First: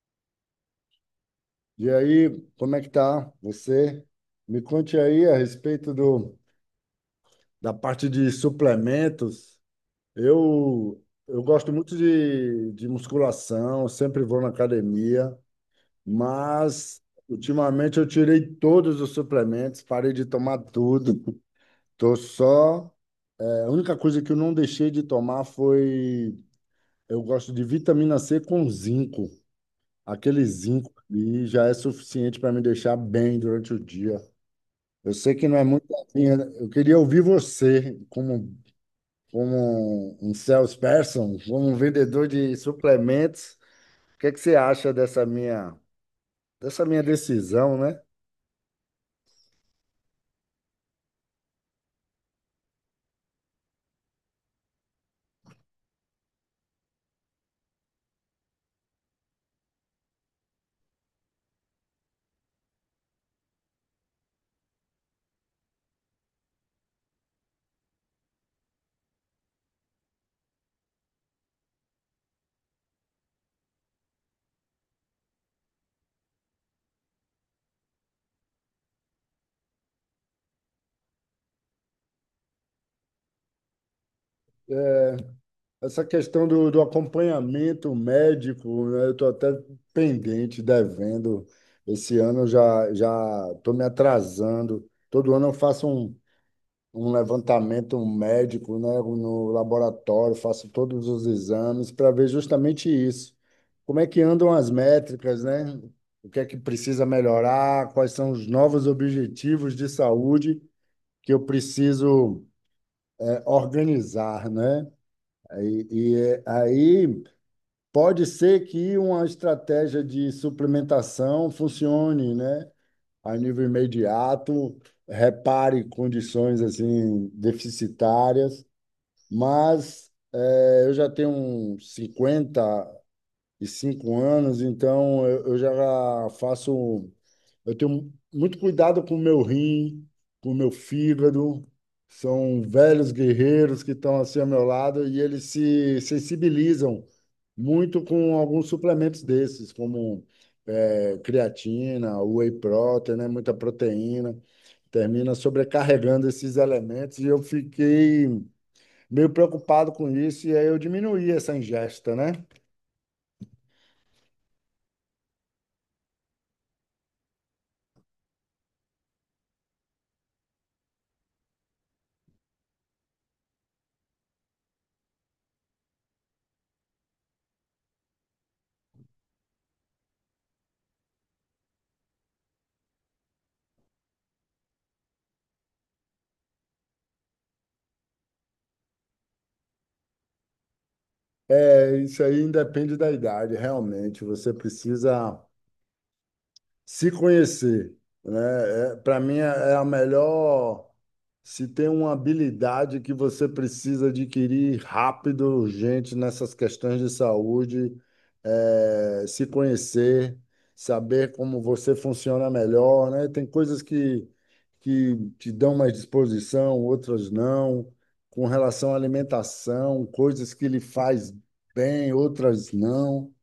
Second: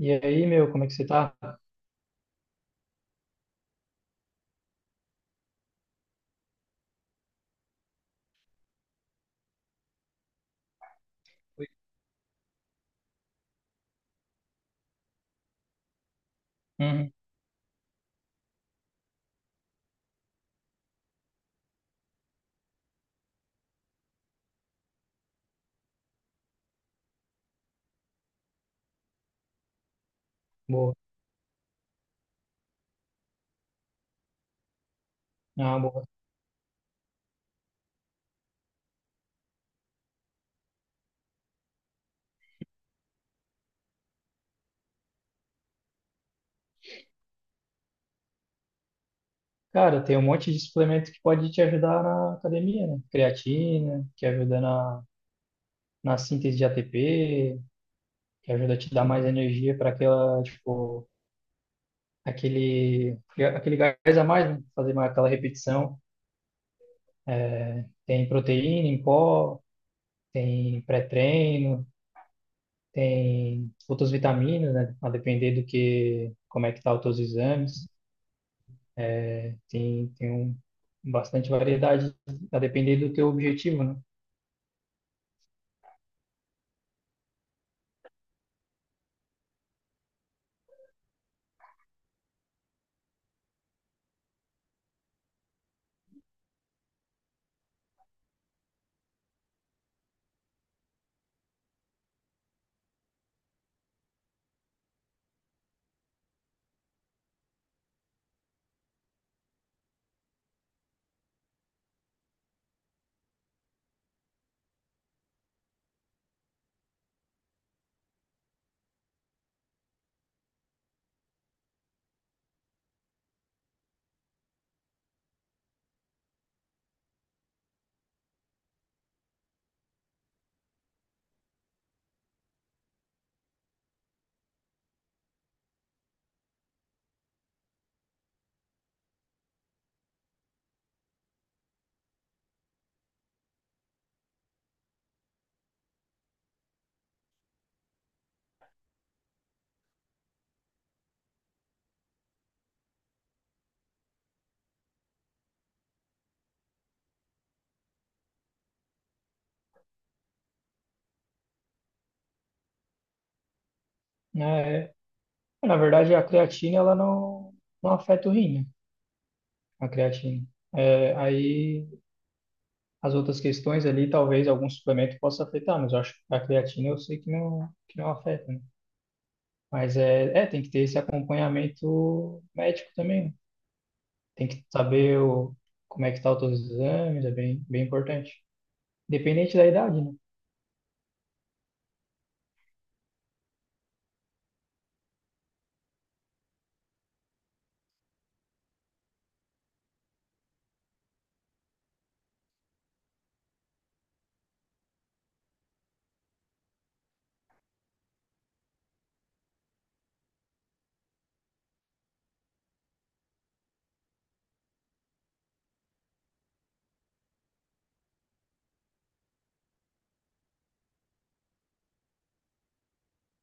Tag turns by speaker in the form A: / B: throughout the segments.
A: E aí, meu, como é que você tá?
B: E aí, como é que tá você? Me conte aí a respeito da parte de suplementos. Eu, eu
A: Oi.
B: gosto muito de musculação, sempre vou na academia, mas
A: Uhum,
B: ultimamente eu tirei todos os suplementos, parei de tomar tudo. Tô só. A única coisa que eu não deixei de tomar foi. Eu gosto de vitamina C com zinco. Aquele zinco
A: boa.
B: ali já é suficiente para me deixar bem durante o dia. Eu sei que não é
A: Ah,
B: muito
A: boa.
B: assim. Eu queria ouvir você, como um salesperson, como um vendedor de suplementos. O que é que você acha dessa minha decisão, né?
A: Cara, tem um monte de suplemento que pode te ajudar na academia, né? Creatina, que ajuda na síntese de ATP, que ajuda a te dar mais energia para aquela, tipo, aquele, aquele gás a mais, né? Fazer mais aquela repetição. É, tem proteína em pó, tem pré-treino, tem outras vitaminas, né? A depender do que, como é que tá os teus exames. É, tem um, bastante variedade, a depender do teu objetivo, né?
B: Essa questão do acompanhamento médico, né? Eu estou até pendente, devendo. Esse ano eu já estou me atrasando. Todo ano eu faço um levantamento médico, né, no laboratório, faço todos os exames para ver justamente isso. Como é que andam as métricas, né? O que é que precisa melhorar? Quais são os novos objetivos de saúde que eu preciso organizar, né? E aí pode ser que uma estratégia de suplementação funcione, né? A nível imediato, repare condições assim deficitárias, mas eu já tenho uns 55 anos, então eu já faço. Eu tenho muito cuidado com o meu rim, com o meu fígado. São velhos guerreiros que estão assim ao meu lado e eles se sensibilizam muito com alguns suplementos desses, como creatina, whey protein, né? Muita proteína. Termina sobrecarregando esses elementos e eu fiquei meio preocupado com isso, e aí eu diminuí essa ingesta, né?
A: É, na verdade, a creatina ela não, não afeta o rim, né? A creatina. É, aí as outras questões ali, talvez algum suplemento possa afetar, mas eu acho que a creatina eu sei que não afeta, né? Mas é, tem que ter esse acompanhamento médico também, né? Tem que saber o, como é que tá os teus exames, é bem importante. Dependente da idade, né?
B: É, isso aí independe da idade, realmente. Você precisa. Se conhecer, né? Para mim é a melhor. Se tem uma habilidade que você precisa adquirir rápido, urgente nessas questões de saúde, é se conhecer, saber como você funciona melhor, né? Tem coisas que te dão mais disposição, outras não. Com relação à alimentação, coisas que lhe faz bem, outras não.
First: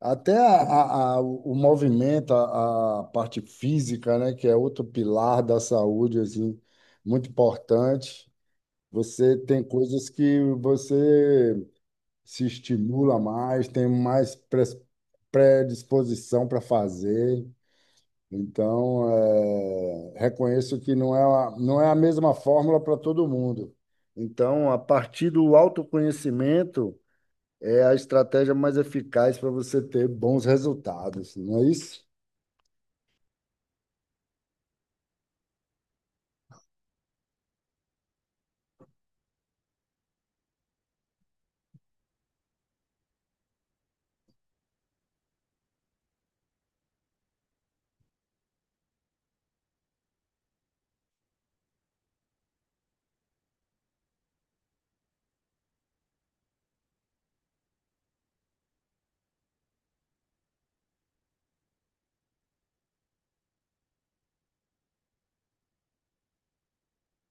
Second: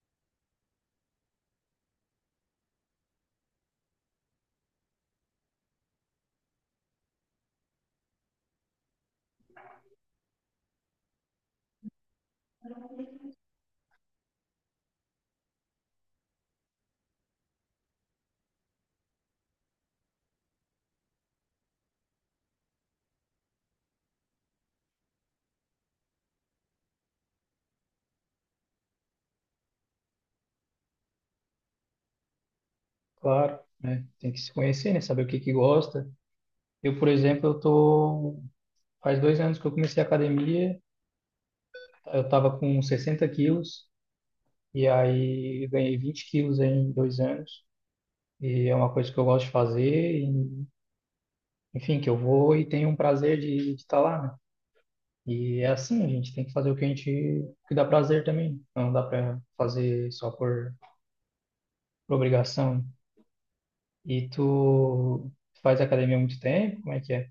B: Até o movimento, a parte física, né, que é outro pilar da saúde, assim, muito importante. Você tem coisas que você se estimula mais, tem mais predisposição para fazer. Então, reconheço que não é a mesma fórmula para todo mundo. Então, a partir do autoconhecimento é a estratégia mais eficaz para você ter bons resultados, não é isso?
A: Claro, né? Tem que se conhecer, né? Saber o que que gosta. Eu, por exemplo, eu tô... Faz dois anos que eu comecei a academia, eu tava com 60 quilos, e aí ganhei 20 quilos em dois anos. E é uma coisa que eu gosto de fazer, e, enfim, que eu vou e tenho um prazer de estar lá, né? E é assim, a gente tem que fazer o que a gente... o que dá prazer também. Não dá para fazer só por obrigação. E tu faz academia há muito tempo? Como é que é?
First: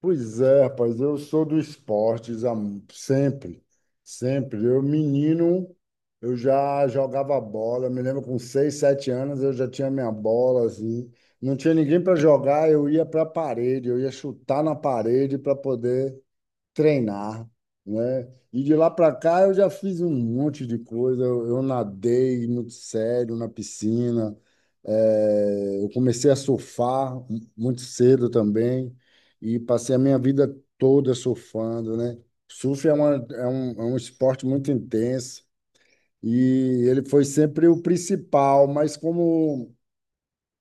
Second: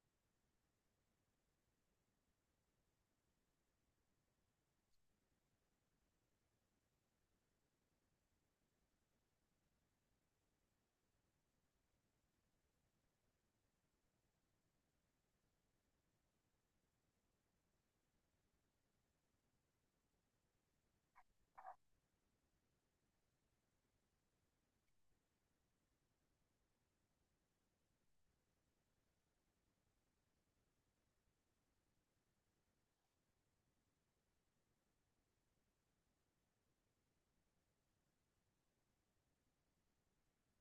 B: Pois é, rapaz, eu sou do esportes há sempre, sempre. Eu, menino, eu já jogava bola, me lembro com 6, 7 anos eu já tinha minha bola, assim. Não tinha ninguém para jogar, eu ia para a parede, eu ia chutar na parede para poder treinar, né? E de lá para cá eu já fiz um monte de coisa. Eu nadei muito sério na piscina, eu comecei a surfar muito cedo também e passei a minha vida toda surfando, né? Surf é um esporte muito intenso e ele foi sempre o principal, mas como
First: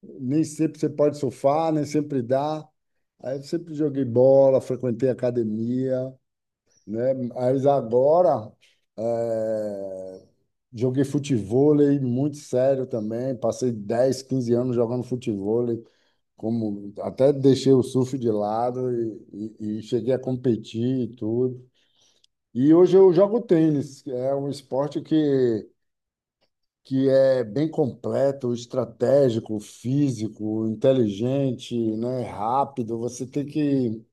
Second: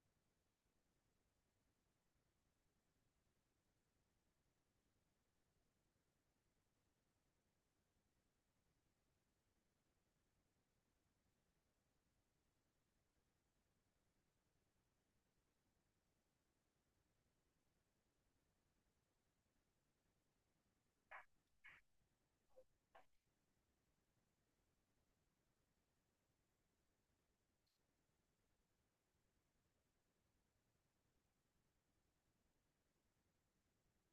B: nem sempre você pode surfar, nem sempre dá, aí eu sempre joguei bola, frequentei academia, né? Mas agora é, joguei futevôlei muito sério também. Passei 10, 15 anos jogando futevôlei, como até deixei o surf de lado e cheguei a competir e tudo. E hoje eu jogo tênis, que é um esporte que é bem completo, estratégico, físico, inteligente, né? Rápido.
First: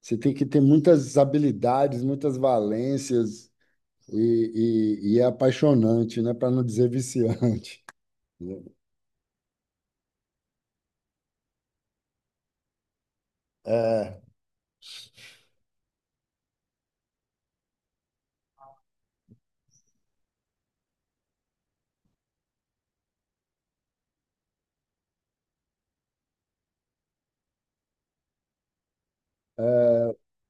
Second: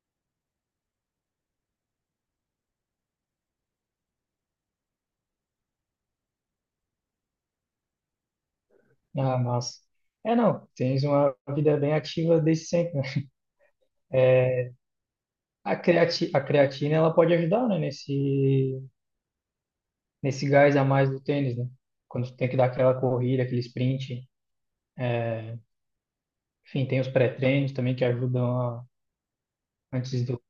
B: Você tem que ter muitas habilidades, muitas valências e é apaixonante, né? Para não dizer viciante.
A: Ah, massa. É, não, tens uma vida bem ativa desde sempre, né? A creatina, ela pode ajudar, né, nesse gás a mais do tênis, né? Quando tu tem que dar aquela corrida, aquele sprint. Enfim, tem os pré-treinos também que ajudam a- antes do,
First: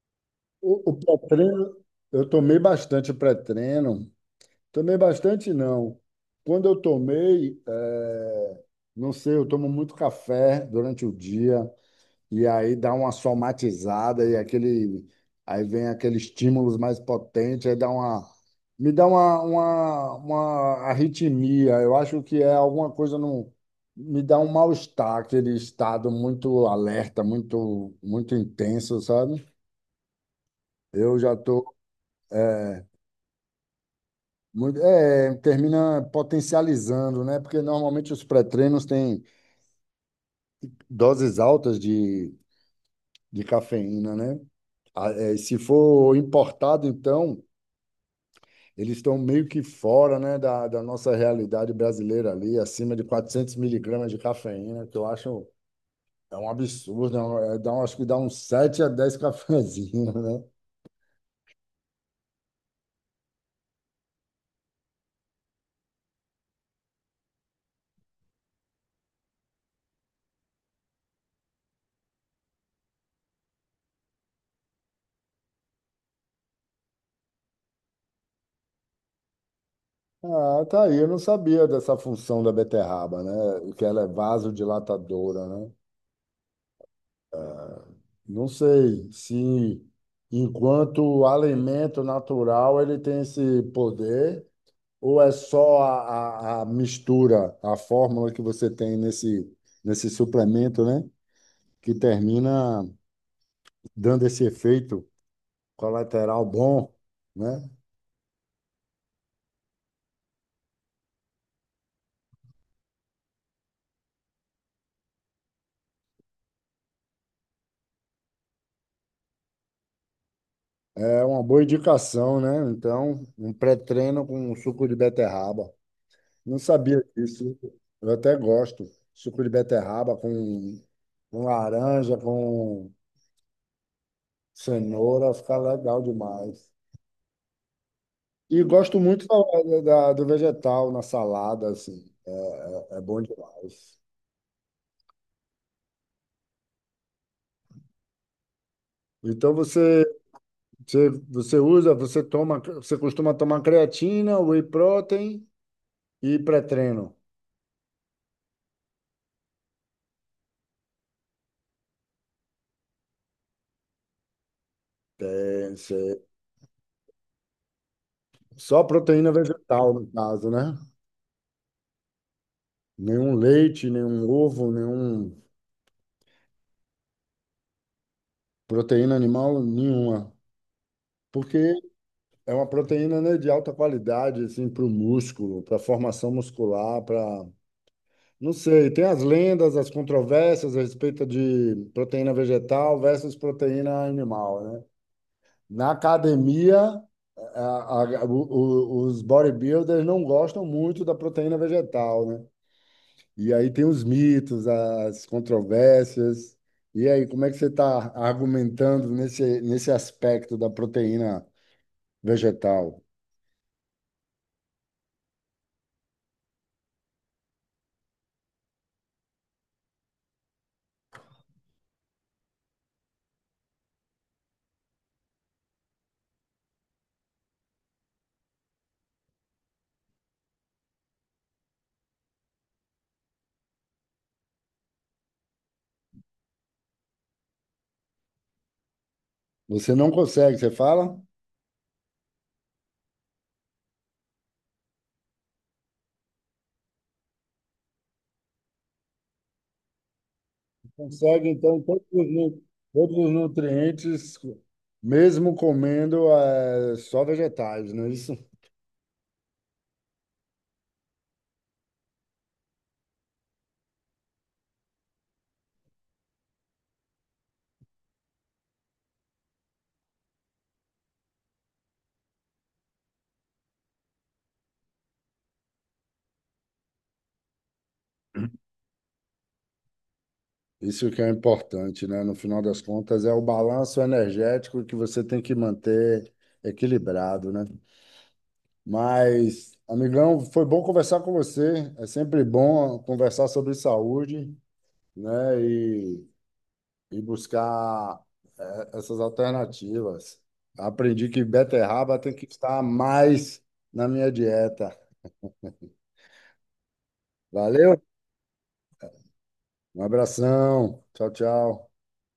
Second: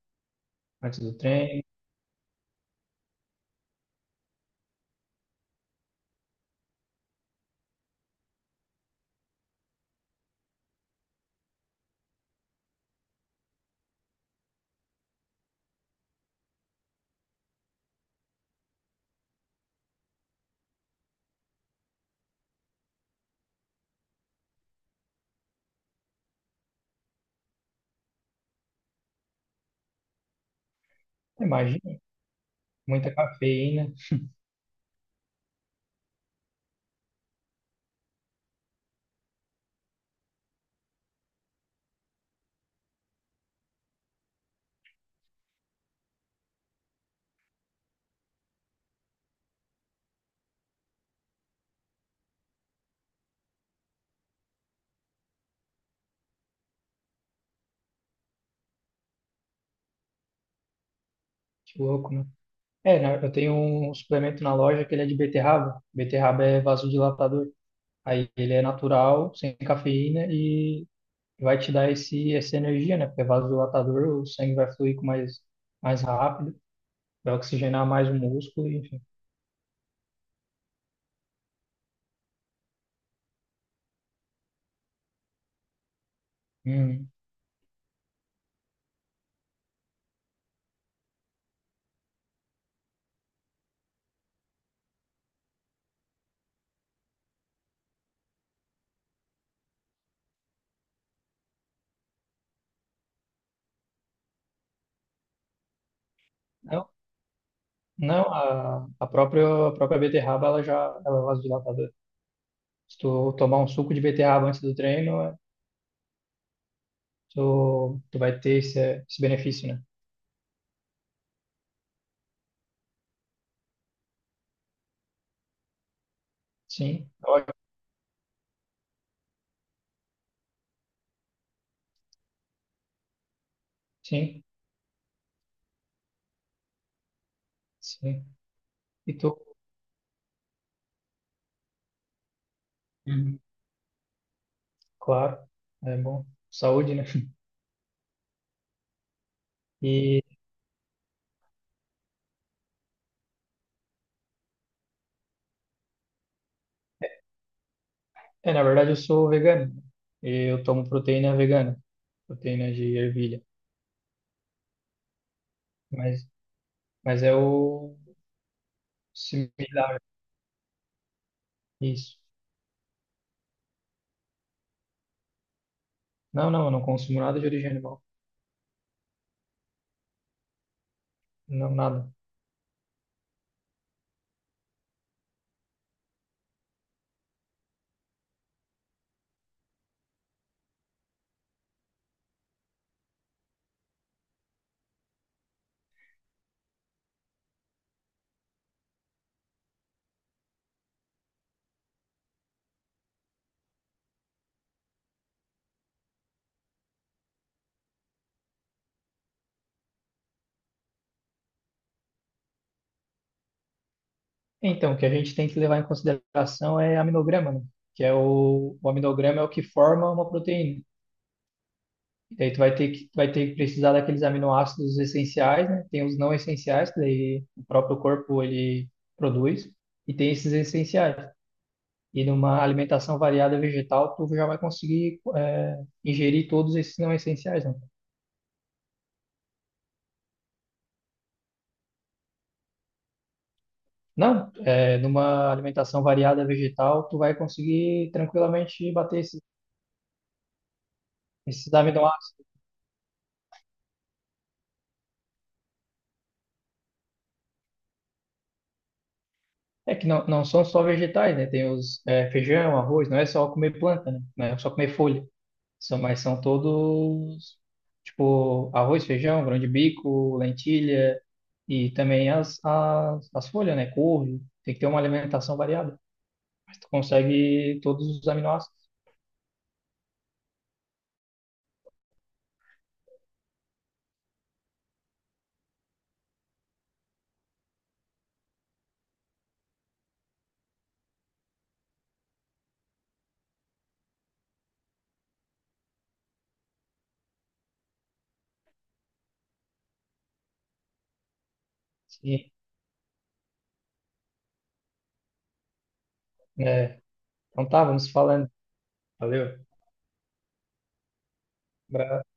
B: O
A: antes do treino.
B: pré-treino, eu tomei bastante pré-treino. Tomei bastante, não. Quando eu tomei, não sei, eu tomo muito café durante o dia. E aí dá uma somatizada e aí vem aquele estímulos mais potente, aí me dá uma arritmia. Eu acho que é alguma coisa no, me dá um mal-estar, aquele estado muito alerta, muito, muito intenso, sabe? Eu já tô
A: Imagina, muita cafeína,
B: muito, é, termina potencializando, né? Porque normalmente os pré-treinos têm doses altas de cafeína, né? Ah, é, se for importado, então eles estão meio que fora, né, da nossa realidade brasileira ali, acima de 400 miligramas de cafeína, que eu acho é um absurdo, é um- é, dá, um- acho que dá uns 7 a 10 cafezinhos, né?
A: que louco, né? É, né, eu tenho um suplemento na loja que ele é de beterraba. Beterraba é vasodilatador. Aí ele é natural, sem cafeína, vai te dar essa energia, né? Porque vasodilatador, o sangue vai fluir com mais rápido, vai oxigenar mais o músculo, enfim.
B: Ah, tá aí, eu não sabia dessa função da beterraba, né? Que ela é vasodilatadora, né?
A: Uhum.
B: Não sei se, enquanto alimento natural, ele tem esse poder, ou é só a mistura, a fórmula que você tem nesse, nesse suplemento, né? Que termina dando esse efeito colateral
A: Não,
B: bom, né?
A: não a própria, a própria beterraba, ela já ela é vasodilatadora. Se tu tomar um suco de beterraba antes do treino, é, tu vai ter esse benefício, né?
B: É uma boa indicação, né? Então, um pré-treino com suco de beterraba. Não sabia
A: Sim, ótimo.
B: disso. Eu até gosto. Suco de beterraba com laranja, com
A: Sim,
B: cenoura, fica legal demais.
A: sim.
B: E gosto
A: E
B: muito
A: tu,
B: do vegetal na salada, assim. É, é bom
A: Uhum,
B: demais.
A: claro, é bom. Saúde, né?
B: Então, você
A: E
B: você costuma tomar creatina, whey protein e pré-treino.
A: é, na verdade eu sou vegano. E eu tomo proteína vegana, proteína de ervilha.
B: É, Você-
A: Mas, mas é o
B: Só proteína
A: similar
B: vegetal,
A: a
B: no caso, né?
A: isso.
B: Nenhum leite, nenhum ovo, nenhum
A: Não, não, eu não consumo nada de origem animal.
B: proteína animal, nenhuma.
A: Não,
B: Porque
A: nada.
B: é uma proteína, né, de alta qualidade, assim, para o músculo, para a formação muscular, para... Não sei, tem as lendas, as controvérsias a respeito de proteína vegetal versus proteína animal, né? Na academia, a- os bodybuilders não gostam muito da proteína vegetal, né? E aí tem os mitos, as controvérsias. E aí, como é que você está argumentando nesse aspecto da proteína vegetal?
A: Então, o que a gente tem que levar em consideração é aminograma, né? Que é o aminograma é o que forma uma proteína. E daí tu vai ter que precisar daqueles aminoácidos essenciais, né? Tem os não essenciais, que daí o próprio corpo ele produz, e tem esses essenciais. E numa alimentação variada vegetal, tu já vai conseguir, é, ingerir todos esses não essenciais, né?
B: Você não consegue, você fala?
A: Não, é, numa alimentação variada vegetal, tu vai conseguir tranquilamente bater
B: Consegue,
A: esses
B: então,
A: aminoácidos.
B: todos os nutrientes, mesmo comendo só vegetais, não é isso?
A: É que não, não são só vegetais, né? Tem os é, feijão, arroz, não é só comer planta, né? Não é só comer folha, são, mas são todos, tipo, arroz, feijão, grão de bico, lentilha e também as folhas, né? Couve, tem que ter uma alimentação variada. Tu consegue todos os aminoácidos.
B: Isso que é importante, né? No final das contas, é o balanço energético que você tem que manter equilibrado, né? Mas, amigão, foi bom conversar com você. É sempre bom conversar sobre saúde, né? E buscar essas alternativas. Aprendi que beterraba tem que
A: Sim,
B: estar mais na minha dieta.
A: né? Então tá,
B: Valeu?
A: vamos falando. Valeu.
B: Um abração. Tchau, tchau.
A: Abraço.